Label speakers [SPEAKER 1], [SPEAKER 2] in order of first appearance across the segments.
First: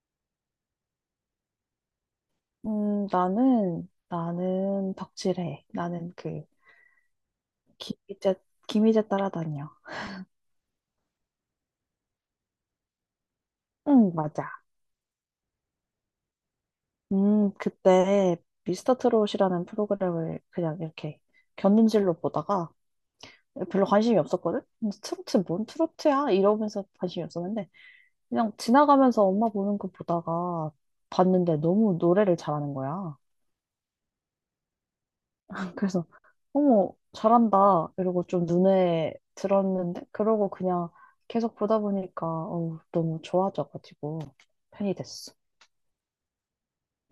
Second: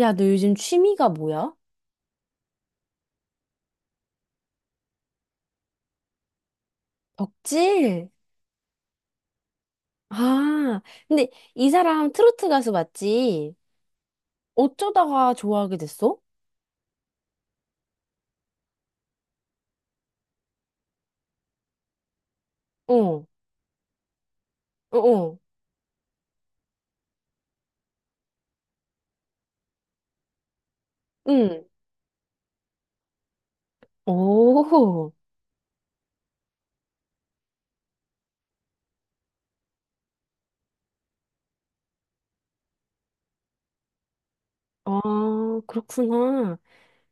[SPEAKER 1] 야, 너 요즘 취미가 뭐야?
[SPEAKER 2] 나는 덕질해. 나는 그,
[SPEAKER 1] 덕질?
[SPEAKER 2] 김희재, 김희재 따라다녀.
[SPEAKER 1] 아, 근데 이 사람 트로트 가수 맞지?
[SPEAKER 2] 응, 맞아.
[SPEAKER 1] 어쩌다가 좋아하게 됐어?
[SPEAKER 2] 그때 미스터 트롯이라는 프로그램을 그냥 이렇게 견눈질로 보다가
[SPEAKER 1] 어, 어,
[SPEAKER 2] 별로 관심이 없었거든?
[SPEAKER 1] 어,
[SPEAKER 2] 트로트, 뭔 트로트야? 이러면서 관심이 없었는데, 그냥 지나가면서 엄마 보는 거 보다가 봤는데
[SPEAKER 1] 응.
[SPEAKER 2] 너무 노래를 잘하는 거야.
[SPEAKER 1] 오,
[SPEAKER 2] 그래서 어머 잘한다 이러고 좀 눈에 들었는데 그러고 그냥 계속 보다 보니까 어우, 너무 좋아져가지고 팬이
[SPEAKER 1] 아,
[SPEAKER 2] 됐어.
[SPEAKER 1] 그렇구나.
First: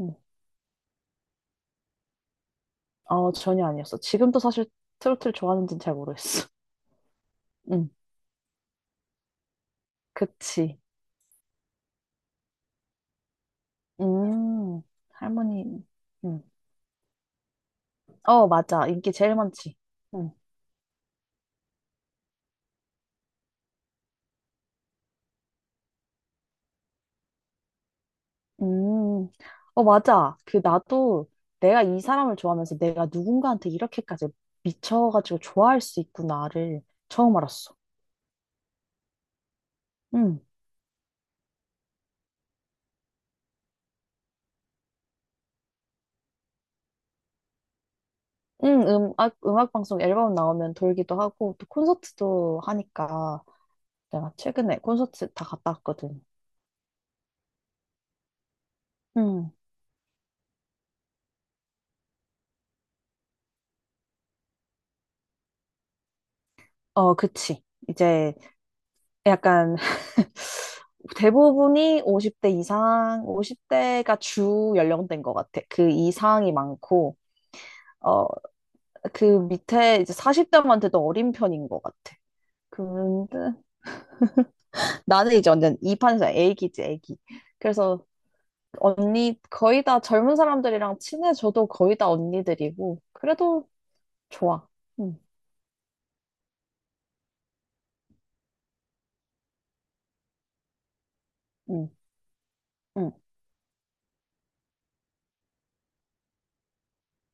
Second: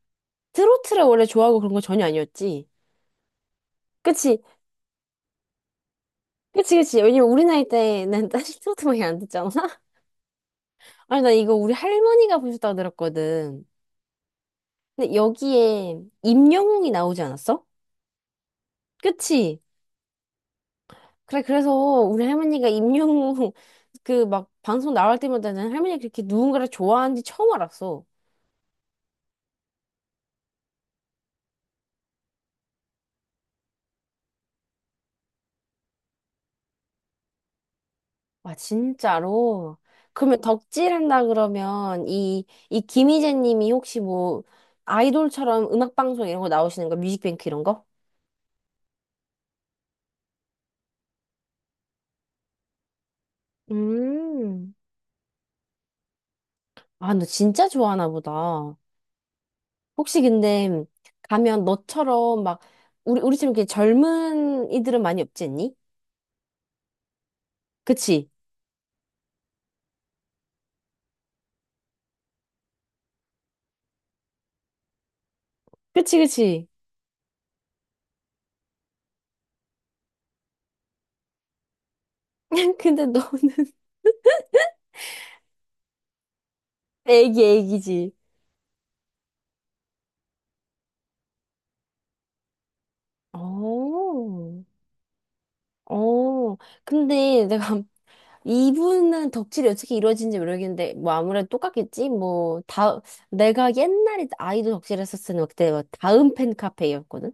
[SPEAKER 2] 응.
[SPEAKER 1] 트로트를 원래 좋아하고 그런 거 전혀 아니었지?
[SPEAKER 2] 어 전혀 아니었어. 지금도
[SPEAKER 1] 그치,
[SPEAKER 2] 사실 트로트를 좋아하는지는 잘 모르겠어.
[SPEAKER 1] 그치, 그치. 왜냐면 우리 나이
[SPEAKER 2] 응,
[SPEAKER 1] 때는 사실 트로트밖에 안 듣잖아?
[SPEAKER 2] 그치.
[SPEAKER 1] 아니, 나 이거 우리 할머니가 보셨다고 들었거든.
[SPEAKER 2] 음,
[SPEAKER 1] 근데
[SPEAKER 2] 할머니.
[SPEAKER 1] 여기에
[SPEAKER 2] 응.
[SPEAKER 1] 임영웅이 나오지 않았어?
[SPEAKER 2] 어 맞아 인기 제일
[SPEAKER 1] 그치?
[SPEAKER 2] 많지. 응.
[SPEAKER 1] 그래, 그래서 우리 할머니가 임영웅 그 막 방송 나올 때마다는 할머니가 그렇게 누군가를 좋아하는지 처음 알았어.
[SPEAKER 2] 음, 어 맞아. 그 나도 내가 이 사람을 좋아하면서 내가 누군가한테 이렇게까지 미쳐가지고 좋아할 수 있구나를 처음 알았어.
[SPEAKER 1] 와, 진짜로? 그러면
[SPEAKER 2] 응,
[SPEAKER 1] 덕질한다 그러면 이 김희재 님이 혹시 뭐 아이돌처럼 음악방송 이런 거 나오시는 거? 뮤직뱅크 이런 거?
[SPEAKER 2] 응, 음악 방송 앨범 나오면 돌기도 하고, 또 콘서트도 하니까, 내가
[SPEAKER 1] 음.
[SPEAKER 2] 최근에 콘서트 다 갔다 왔거든.
[SPEAKER 1] 아, 너 진짜 좋아하나 보다.
[SPEAKER 2] 응,
[SPEAKER 1] 혹시 근데 가면 너처럼 막 우리처럼 이렇게 젊은 이들은 많이 없지 않니?
[SPEAKER 2] 어, 그치.
[SPEAKER 1] 그치?
[SPEAKER 2] 이제 약간, 대부분이 50대 이상, 50대가 주 연령대인 것 같아. 그
[SPEAKER 1] 그치,
[SPEAKER 2] 이상이
[SPEAKER 1] 그치.
[SPEAKER 2] 많고, 어, 그 밑에 이제 40대한테도 어린 편인 것 같아.
[SPEAKER 1] 근데
[SPEAKER 2] 근데
[SPEAKER 1] 너는
[SPEAKER 2] 나는 이제 완전 이 판에서 애기지, 애기.
[SPEAKER 1] 애기,
[SPEAKER 2] 그래서
[SPEAKER 1] 애기지.
[SPEAKER 2] 언니 거의 다 젊은 사람들이랑 친해져도 거의 다 언니들이고 그래도
[SPEAKER 1] 어,
[SPEAKER 2] 좋아. 응,
[SPEAKER 1] 어. 근데 내가 이분은 덕질이 어떻게 이루어진지 모르겠는데, 뭐 아무래도
[SPEAKER 2] 응,
[SPEAKER 1] 똑같겠지? 뭐, 다,
[SPEAKER 2] 응,
[SPEAKER 1] 내가 옛날에 아이돌 덕질했었을 때 그때 뭐 다음 팬 카페였거든?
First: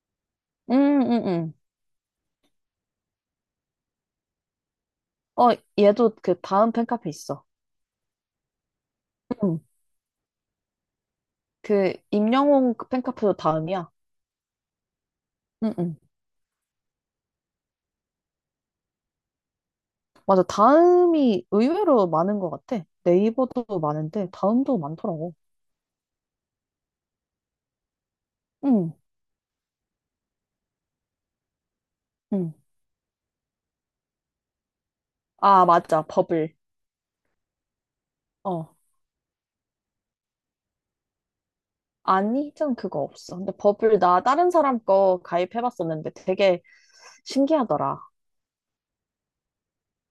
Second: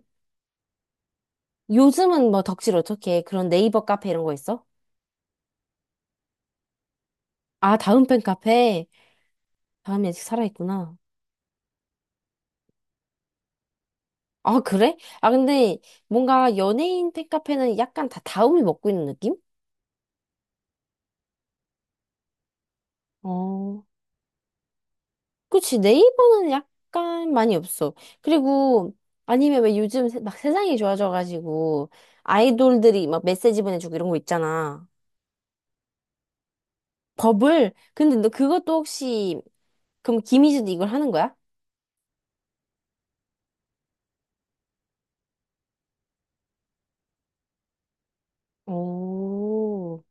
[SPEAKER 2] 응, 응, 응.
[SPEAKER 1] 요즘은 뭐 덕질 어떻게 해? 그런 네이버 카페 이런 거 있어?
[SPEAKER 2] 어, 얘도 그 다음 팬카페 있어.
[SPEAKER 1] 아, 다음 팬 카페.
[SPEAKER 2] 응.
[SPEAKER 1] 다음이 아직 살아있구나.
[SPEAKER 2] 그 임영웅 그 팬카페도 다음이야.
[SPEAKER 1] 아, 그래? 아,
[SPEAKER 2] 응,
[SPEAKER 1] 근데
[SPEAKER 2] 응.
[SPEAKER 1] 뭔가 연예인 팬 카페는 약간 다 다음이 먹고 있는 느낌?
[SPEAKER 2] 맞아. 다음이 의외로 많은 것 같아. 네이버도
[SPEAKER 1] 어.
[SPEAKER 2] 많은데 다음도 많더라고.
[SPEAKER 1] 그치, 네이버는 약간 많이 없어.
[SPEAKER 2] 응,
[SPEAKER 1] 그리고, 아니면 왜 요즘 막 세상이 좋아져가지고,
[SPEAKER 2] 응.
[SPEAKER 1] 아이돌들이 막 메시지 보내주고 이런 거 있잖아.
[SPEAKER 2] 아, 맞아. 버블.
[SPEAKER 1] 버블? 근데 너 그것도
[SPEAKER 2] 어.
[SPEAKER 1] 혹시, 그럼 김희재도 이걸 하는 거야?
[SPEAKER 2] 아니, 전 그거 없어. 근데 버블 나 다른 사람 거 가입해봤었는데 되게 신기하더라.
[SPEAKER 1] 오,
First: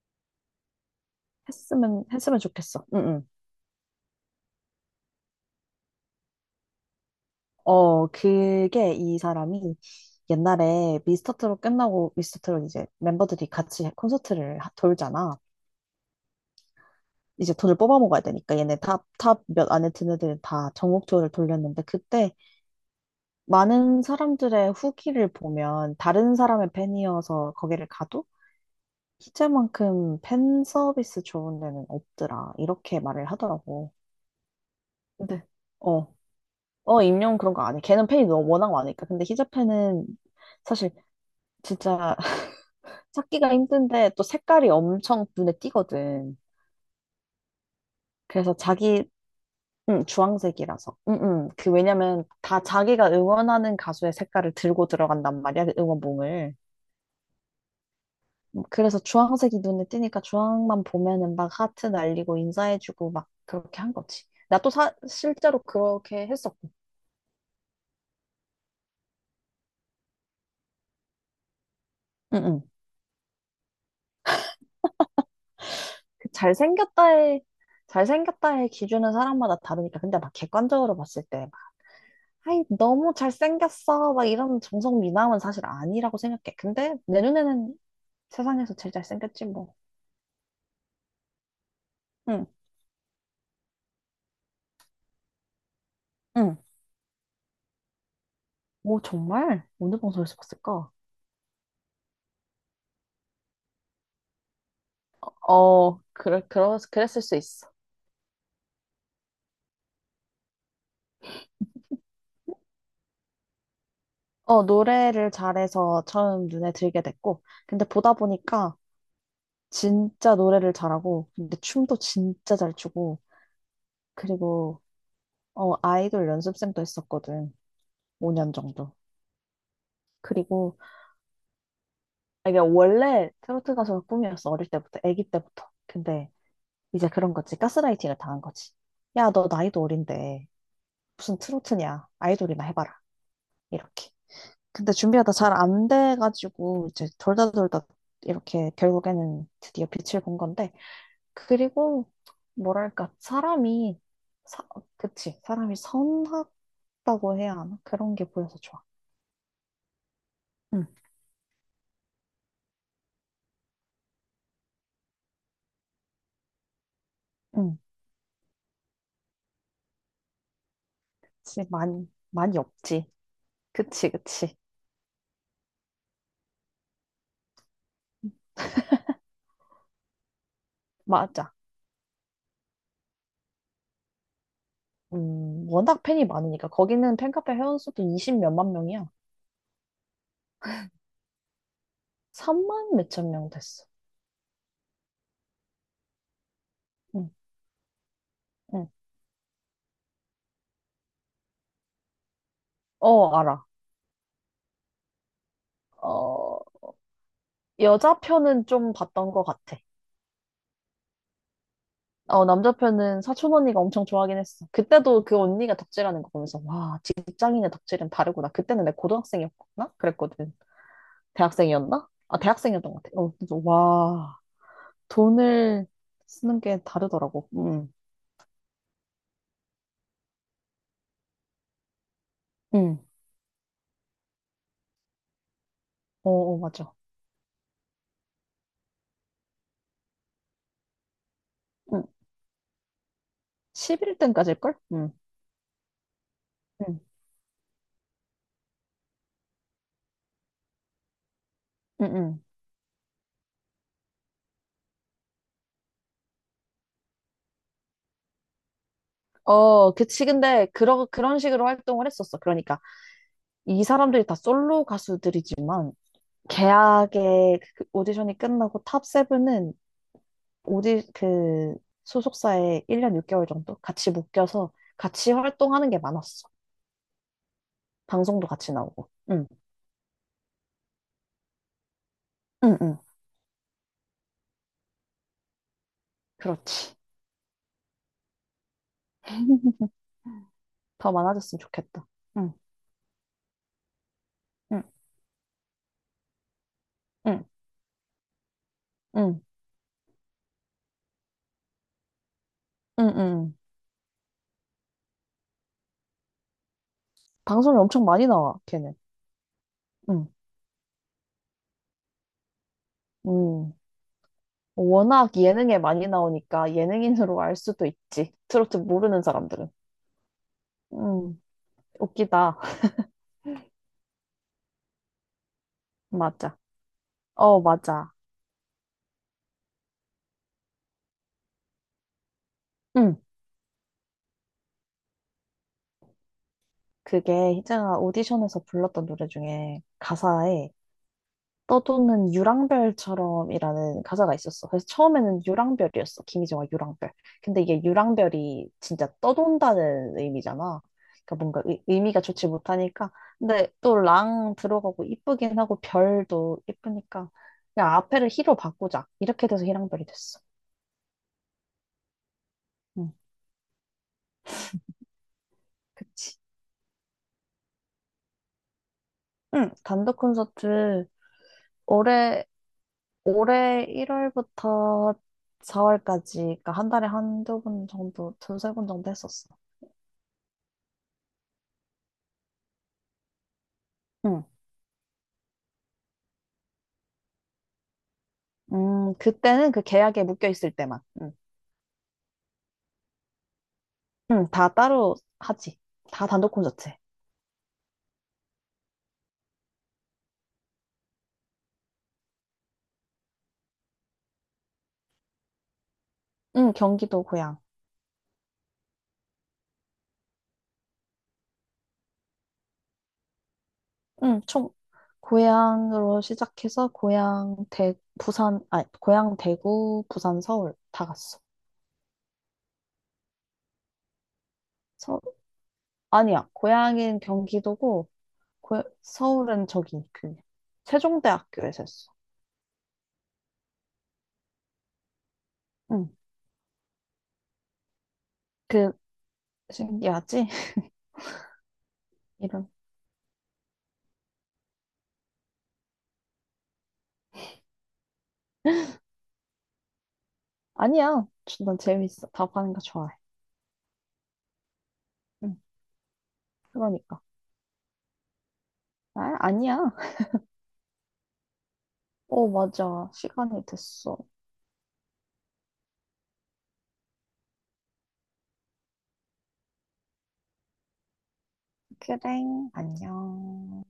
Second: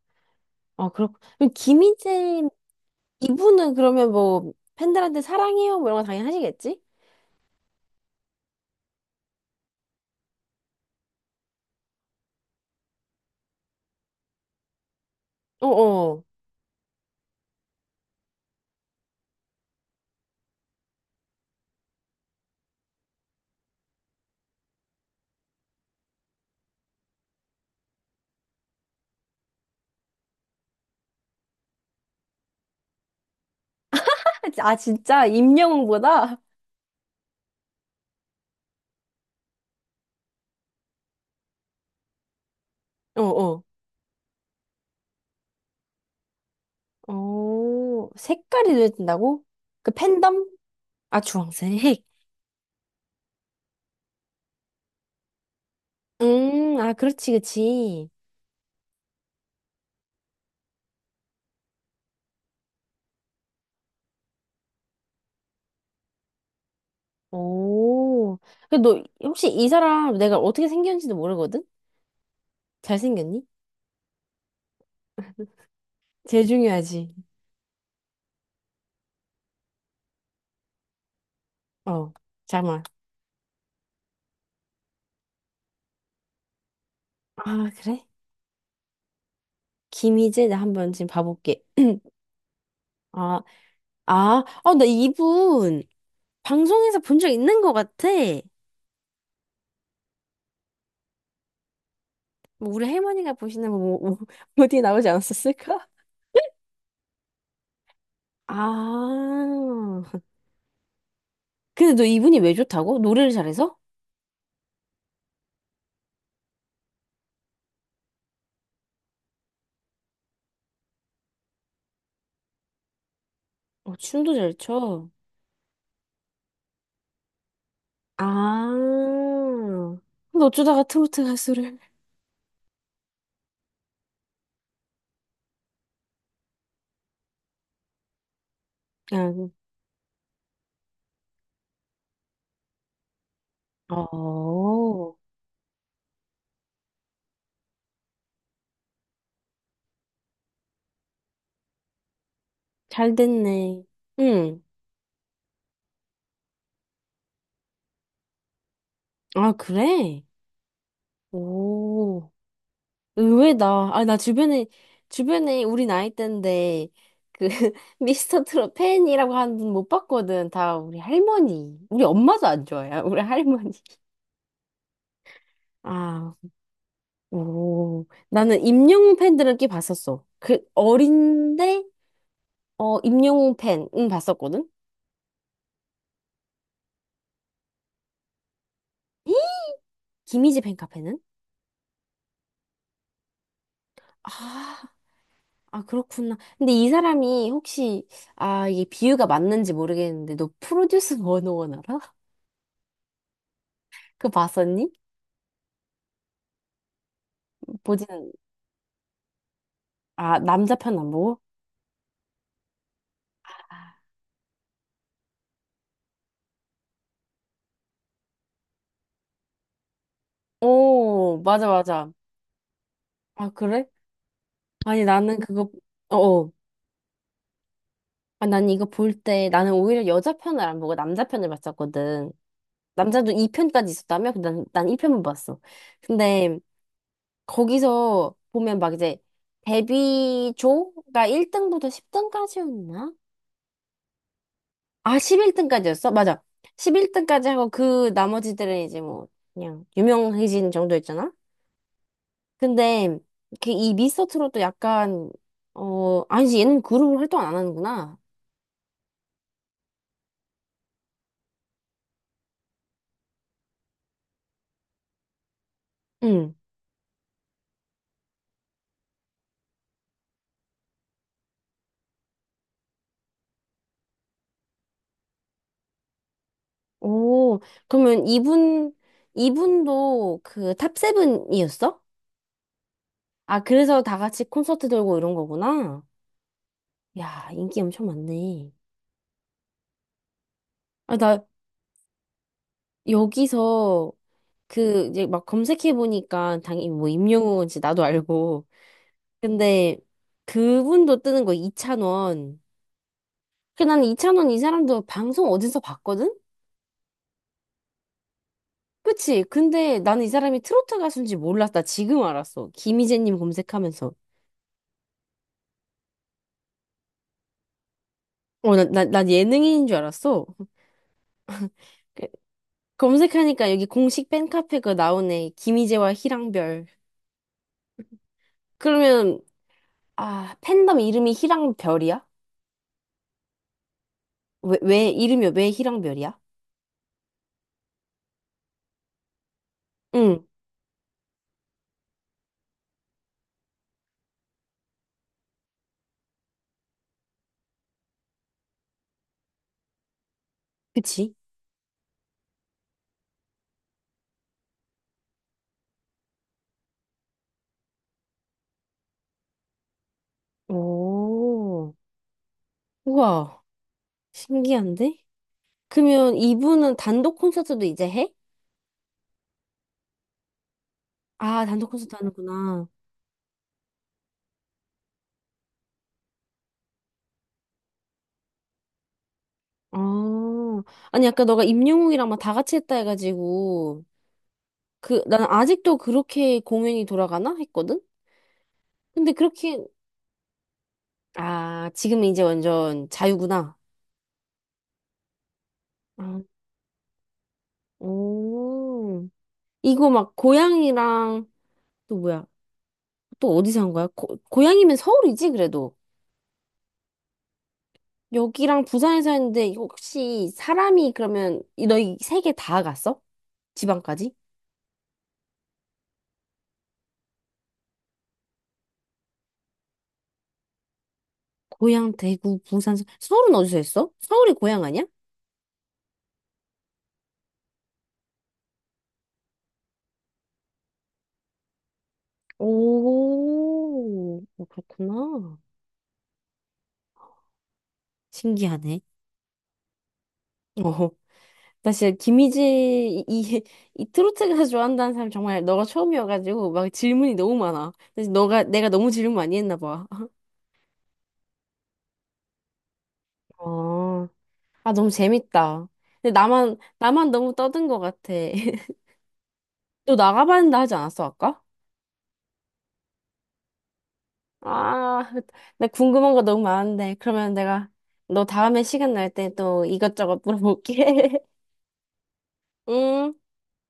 [SPEAKER 1] 아, 그렇, 그럼
[SPEAKER 2] 했으면
[SPEAKER 1] 김희재,
[SPEAKER 2] 좋겠어. 응, 응.
[SPEAKER 1] 이분은 그러면 뭐, 팬들한테 사랑해요? 뭐 이런 거 당연히 하시겠지?
[SPEAKER 2] 어, 그게 이 사람이 옛날에 미스터 트롯 끝나고 미스터 트롯 이제 멤버들이 같이 콘서트를 하- 돌잖아.
[SPEAKER 1] 어어.
[SPEAKER 2] 이제 돈을 뽑아 먹어야 되니까 얘네 탑 몇 안에 드는 애들은 다 전국 투어를 돌렸는데 그때 많은 사람들의 후기를 보면 다른 사람의 팬이어서 거기를 가도 희재만큼 팬 서비스 좋은 데는 없더라. 이렇게 말을 하더라고.
[SPEAKER 1] 아, 진짜?
[SPEAKER 2] 근데, 어,
[SPEAKER 1] 임영웅보다?
[SPEAKER 2] 어, 임용 그런 거 안 해. 걔는 팬이 너무 워낙 많으니까. 근데 히잡팬은 사실 진짜 찾기가
[SPEAKER 1] 어어.
[SPEAKER 2] 힘든데 또 색깔이 엄청 눈에 띄거든.
[SPEAKER 1] 오,
[SPEAKER 2] 그래서
[SPEAKER 1] 색깔이 눈에
[SPEAKER 2] 자기,
[SPEAKER 1] 띈다고? 그
[SPEAKER 2] 응,
[SPEAKER 1] 팬덤?
[SPEAKER 2] 주황색이라서. 응,
[SPEAKER 1] 아,
[SPEAKER 2] 응. 그
[SPEAKER 1] 주황색.
[SPEAKER 2] 왜냐면 다 자기가 응원하는 가수의 색깔을 들고 들어간단 말이야, 그 응원봉을.
[SPEAKER 1] 아, 그렇지, 그렇지.
[SPEAKER 2] 그래서 주황색이 눈에 띄니까 주황만 보면은 막 하트 날리고 인사해주고 막 그렇게 한 거지. 나 또 사, 실제로 그렇게 했었고.
[SPEAKER 1] 오. 근데 너 혹시 이 사람 내가 어떻게 생겼는지도 모르거든?
[SPEAKER 2] 응, 응.
[SPEAKER 1] 잘생겼니?
[SPEAKER 2] 그
[SPEAKER 1] 제일 중요하지.
[SPEAKER 2] 잘생겼다의, 잘생겼다의 기준은 사람마다 다르니까. 근데 막 객관적으로 봤을 때, 막,
[SPEAKER 1] 어,
[SPEAKER 2] 아이,
[SPEAKER 1] 잠깐만.
[SPEAKER 2] 너무 잘생겼어. 막 이런 정성 미남은 사실 아니라고 생각해. 근데 내
[SPEAKER 1] 아,
[SPEAKER 2] 눈에는
[SPEAKER 1] 그래?
[SPEAKER 2] 세상에서 제일 잘생겼지, 뭐.
[SPEAKER 1] 김희재, 나 한번 지금 봐볼게.
[SPEAKER 2] 응.
[SPEAKER 1] 아, 아, 어, 나 이분
[SPEAKER 2] 응.
[SPEAKER 1] 방송에서 본 적 있는 것 같아.
[SPEAKER 2] 뭐 정말? 어느 방송에서 봤을까?
[SPEAKER 1] 뭐 우리 할머니가 보시는 뭐 어디에 나오지 않았었을까?
[SPEAKER 2] 어, 그래, 그러, 그랬을 수 있어.
[SPEAKER 1] 아, 근데 너 이분이 왜 좋다고? 노래를 잘해서?
[SPEAKER 2] 어, 노래를 잘해서 처음 눈에 들게 됐고, 근데 보다 보니까 진짜 노래를 잘하고, 근데 춤도 진짜 잘 추고,
[SPEAKER 1] 어, 춤도 잘
[SPEAKER 2] 그리고,
[SPEAKER 1] 춰.
[SPEAKER 2] 어, 아이돌 연습생도 했었거든. 5년 정도.
[SPEAKER 1] 아. 근데
[SPEAKER 2] 그리고
[SPEAKER 1] 어쩌다가 트로트 가수를.
[SPEAKER 2] 아, 이게 원래 트로트 가수가 꿈이었어. 어릴 때부터, 아기 때부터. 근데 이제 그런 거지. 가스라이팅을 당한 거지. 야, 너
[SPEAKER 1] 아,
[SPEAKER 2] 나이도 어린데 무슨 트로트냐. 아이돌이나 해봐라. 이렇게. 근데
[SPEAKER 1] 어,
[SPEAKER 2] 준비하다 잘 안 돼가지고 이제 돌다 이렇게 결국에는 드디어 빛을 본 건데. 그리고 뭐랄까
[SPEAKER 1] 잘 됐네.
[SPEAKER 2] 사람이
[SPEAKER 1] 응.
[SPEAKER 2] 사, 그치. 사람이 선하다고 해야 하나? 그런 게 보여서 좋아.
[SPEAKER 1] 아, 그래?
[SPEAKER 2] 응,
[SPEAKER 1] 오. 의외다. 아, 나 주변에, 주변에 우리 나이 때인데, 그,
[SPEAKER 2] 응.
[SPEAKER 1] 미스터 트롯 팬이라고 하는 분 못 봤거든. 다 우리
[SPEAKER 2] 진짜
[SPEAKER 1] 할머니. 우리 엄마도
[SPEAKER 2] 많이
[SPEAKER 1] 안 좋아해.
[SPEAKER 2] 없지.
[SPEAKER 1] 우리 할머니.
[SPEAKER 2] 그치, 그치.
[SPEAKER 1] 아, 오, 나는 임영웅 팬들은 꽤 봤었어. 그,
[SPEAKER 2] 맞아.
[SPEAKER 1] 어린데, 어, 임영웅 팬은 봤었거든.
[SPEAKER 2] 워낙 팬이 많으니까. 거기는 팬카페 회원수도 이십 몇만 명이야.
[SPEAKER 1] 김희지 팬카페는?
[SPEAKER 2] 삼만 몇천 명 됐어.
[SPEAKER 1] 아, 아, 그렇구나. 근데 이
[SPEAKER 2] 응,
[SPEAKER 1] 사람이 혹시, 아, 이게
[SPEAKER 2] 응.
[SPEAKER 1] 비유가 맞는지 모르겠는데, 너 프로듀스 101 알아?
[SPEAKER 2] 어, 알아.
[SPEAKER 1] 그거 봤었니?
[SPEAKER 2] 어,
[SPEAKER 1] 보진,
[SPEAKER 2] 여자
[SPEAKER 1] 않-
[SPEAKER 2] 편은 좀 봤던 것 같아.
[SPEAKER 1] 아, 남자 편 안 보고?
[SPEAKER 2] 어, 남자 편은 사촌 언니가 엄청 좋아하긴 했어. 그때도 그 언니가 덕질하는 거 보면서, 와, 직장인의 덕질은 다르구나. 그때는 내가 고등학생이었나? 그랬거든.
[SPEAKER 1] 오, 맞아,
[SPEAKER 2] 대학생이었나?
[SPEAKER 1] 맞아.
[SPEAKER 2] 아, 대학생이었던 것 같아. 어,
[SPEAKER 1] 아,
[SPEAKER 2] 그래서
[SPEAKER 1] 그래?
[SPEAKER 2] 와,
[SPEAKER 1] 아니, 나는 그거,
[SPEAKER 2] 돈을
[SPEAKER 1] 어어.
[SPEAKER 2] 쓰는 게 다르더라고. 응,
[SPEAKER 1] 아, 난 이거 볼 때, 나는 오히려 여자 편을 안 보고 남자 편을 봤었거든.
[SPEAKER 2] 응.
[SPEAKER 1] 남자도 2편까지 있었다며? 근데 난 1편만 봤어.
[SPEAKER 2] 어, 어,
[SPEAKER 1] 근데,
[SPEAKER 2] 맞아.
[SPEAKER 1] 거기서 보면 막 이제 데뷔조가 1등부터
[SPEAKER 2] 응.
[SPEAKER 1] 10등까지였나?
[SPEAKER 2] 11등까지일걸? 응,
[SPEAKER 1] 아, 11등까지였어? 맞아.
[SPEAKER 2] 응,
[SPEAKER 1] 11등까지 하고 그 나머지들은 이제 뭐 그냥 유명해진 정도였잖아?
[SPEAKER 2] 응, 응.
[SPEAKER 1] 근데 그 이 미스터트롯도 약간 어, 아니지 얘는 그룹을 활동 안 하는구나.
[SPEAKER 2] 어, 그치. 근데, 그러, 그런 식으로 활동을 했었어. 그러니까, 이 사람들이 다 솔로 가수들이지만,
[SPEAKER 1] 응.
[SPEAKER 2] 계약의 그 오디션이 끝나고 탑세븐은 오디, 그, 소속사에 1년 6개월 정도 같이 묶여서 같이 활동하는 게 많았어.
[SPEAKER 1] 오, 그러면
[SPEAKER 2] 방송도 같이
[SPEAKER 1] 이분
[SPEAKER 2] 나오고. 응,
[SPEAKER 1] 이분도 그 탑세븐이었어?
[SPEAKER 2] 응, 응.
[SPEAKER 1] 아, 그래서 다 같이 콘서트 돌고 이런 거구나.
[SPEAKER 2] 그렇지.
[SPEAKER 1] 야, 인기 엄청 많네.
[SPEAKER 2] 더
[SPEAKER 1] 아나
[SPEAKER 2] 많아졌으면 좋겠다. 응,
[SPEAKER 1] 여기서
[SPEAKER 2] 응,
[SPEAKER 1] 그 이제 막 검색해 보니까 당연히 뭐
[SPEAKER 2] 응,
[SPEAKER 1] 임영웅인지 나도 알고
[SPEAKER 2] 응,
[SPEAKER 1] 근데 그분도 뜨는 거 이찬원
[SPEAKER 2] 응, 응.
[SPEAKER 1] 그 나는 이찬원 이 사람도 방송 어디서 봤거든?
[SPEAKER 2] 방송이 엄청 많이 나와, 걔는.
[SPEAKER 1] 그치? 근데 나는 이
[SPEAKER 2] 응,
[SPEAKER 1] 사람이 트로트 가수인지 몰랐다 지금 알았어 김희재님
[SPEAKER 2] 응.
[SPEAKER 1] 검색하면서
[SPEAKER 2] 워낙 예능에 많이 나오니까 예능인으로 알 수도 있지.
[SPEAKER 1] 어,
[SPEAKER 2] 트로트
[SPEAKER 1] 나, 나,
[SPEAKER 2] 모르는
[SPEAKER 1] 난
[SPEAKER 2] 사람들은.
[SPEAKER 1] 예능인인 줄 알았어
[SPEAKER 2] 음,
[SPEAKER 1] 그-
[SPEAKER 2] 웃기다.
[SPEAKER 1] 검색하니까 여기 공식 팬카페 가 나오네 김희재와
[SPEAKER 2] 맞아.
[SPEAKER 1] 희랑별
[SPEAKER 2] 어, 맞아.
[SPEAKER 1] 그러면 아 팬덤 이름이 희랑별이야?
[SPEAKER 2] 음,
[SPEAKER 1] 왜, 왜 이름이 왜 희랑별이야?
[SPEAKER 2] 그게 희정아 오디션에서 불렀던 노래 중에
[SPEAKER 1] 응.
[SPEAKER 2] 가사에 떠도는 유랑별처럼이라는 가사가 있었어. 그래서 처음에는 유랑별이었어. 김희정아 유랑별. 근데 이게 유랑별이 진짜 떠돈다는 의미잖아.
[SPEAKER 1] 그치?
[SPEAKER 2] 그러니까 뭔가 의미가 좋지 못하니까. 근데 또 랑 들어가고 이쁘긴 하고 별도 이쁘니까 그냥 앞에를 희로 바꾸자. 이렇게 돼서 희랑별이 됐어.
[SPEAKER 1] 오,
[SPEAKER 2] 응,
[SPEAKER 1] 우와, 신기한데? 그러면
[SPEAKER 2] 그치.
[SPEAKER 1] 이분은 단독 콘서트도 이제 해?
[SPEAKER 2] 응, 단독 콘서트
[SPEAKER 1] 아, 단독 콘서트
[SPEAKER 2] 올해
[SPEAKER 1] 하는구나.
[SPEAKER 2] 올해 1월부터 4월까지 그러니까 한 달에 한두 번 정도, 두세 번 정도 했었어.
[SPEAKER 1] 아, 아니, 아까 너가 임영웅이랑 막 다 같이 했다 해가지고,
[SPEAKER 2] 응.
[SPEAKER 1] 그, 난 아직도 그렇게 공연이 돌아가나? 했거든? 근데
[SPEAKER 2] 그때는 그
[SPEAKER 1] 그렇게,
[SPEAKER 2] 계약에 묶여 있을 때만.
[SPEAKER 1] 아, 지금은 이제 완전 자유구나.
[SPEAKER 2] 다 따로 하지. 다
[SPEAKER 1] 아,
[SPEAKER 2] 단독 콘서트.
[SPEAKER 1] 오, 이거 막 고양이랑, 또 뭐야? 또 어디서 한 거야? 고, 고양이면 서울이지, 그래도.
[SPEAKER 2] 경기도 고향.
[SPEAKER 1] 여기랑 부산에 서 했는데 이거 혹시 사람이 그러면 너희 세 개 다 갔어? 지방까지?
[SPEAKER 2] 총 고향으로 시작해서 고향 대 부산 아니 고향 대구 부산 서울 다 갔어.
[SPEAKER 1] 고향, 대구, 부산, 서울은 어디서 했어? 서울이 고향 아니야?
[SPEAKER 2] 서 아니야. 고향인 경기도고 고, 서울은 저기 그 세종대학교에서 했어.
[SPEAKER 1] 오, 어, 그렇구나.
[SPEAKER 2] 응. 그
[SPEAKER 1] 신기하네.
[SPEAKER 2] 신기하지?
[SPEAKER 1] 어, 나 진짜 김희재
[SPEAKER 2] 이름
[SPEAKER 1] 이, 이, 이 트로트 가수 좋아한다는 사람 정말 너가 처음이어가지고 막 질문이 너무 많아. 근데 너가 내가 너무 질문 많이 했나 봐.
[SPEAKER 2] 아니야. 난 재밌어. 답하는 거 좋아해.
[SPEAKER 1] 어, 아 너무
[SPEAKER 2] 응.
[SPEAKER 1] 재밌다. 근데 나만
[SPEAKER 2] 그러니까.
[SPEAKER 1] 나만 너무 떠든 것 같아.
[SPEAKER 2] 아, 아니야.
[SPEAKER 1] 너 나가봤는데 하지 않았어 아까?
[SPEAKER 2] 어, 맞아. 시간이 됐어.
[SPEAKER 1] 아, 나 궁금한 거 너무 많은데. 그러면 내가 너 다음에 시간 날 때 또 이것저것 물어볼게.
[SPEAKER 2] 그래,
[SPEAKER 1] 음.
[SPEAKER 2] 안녕.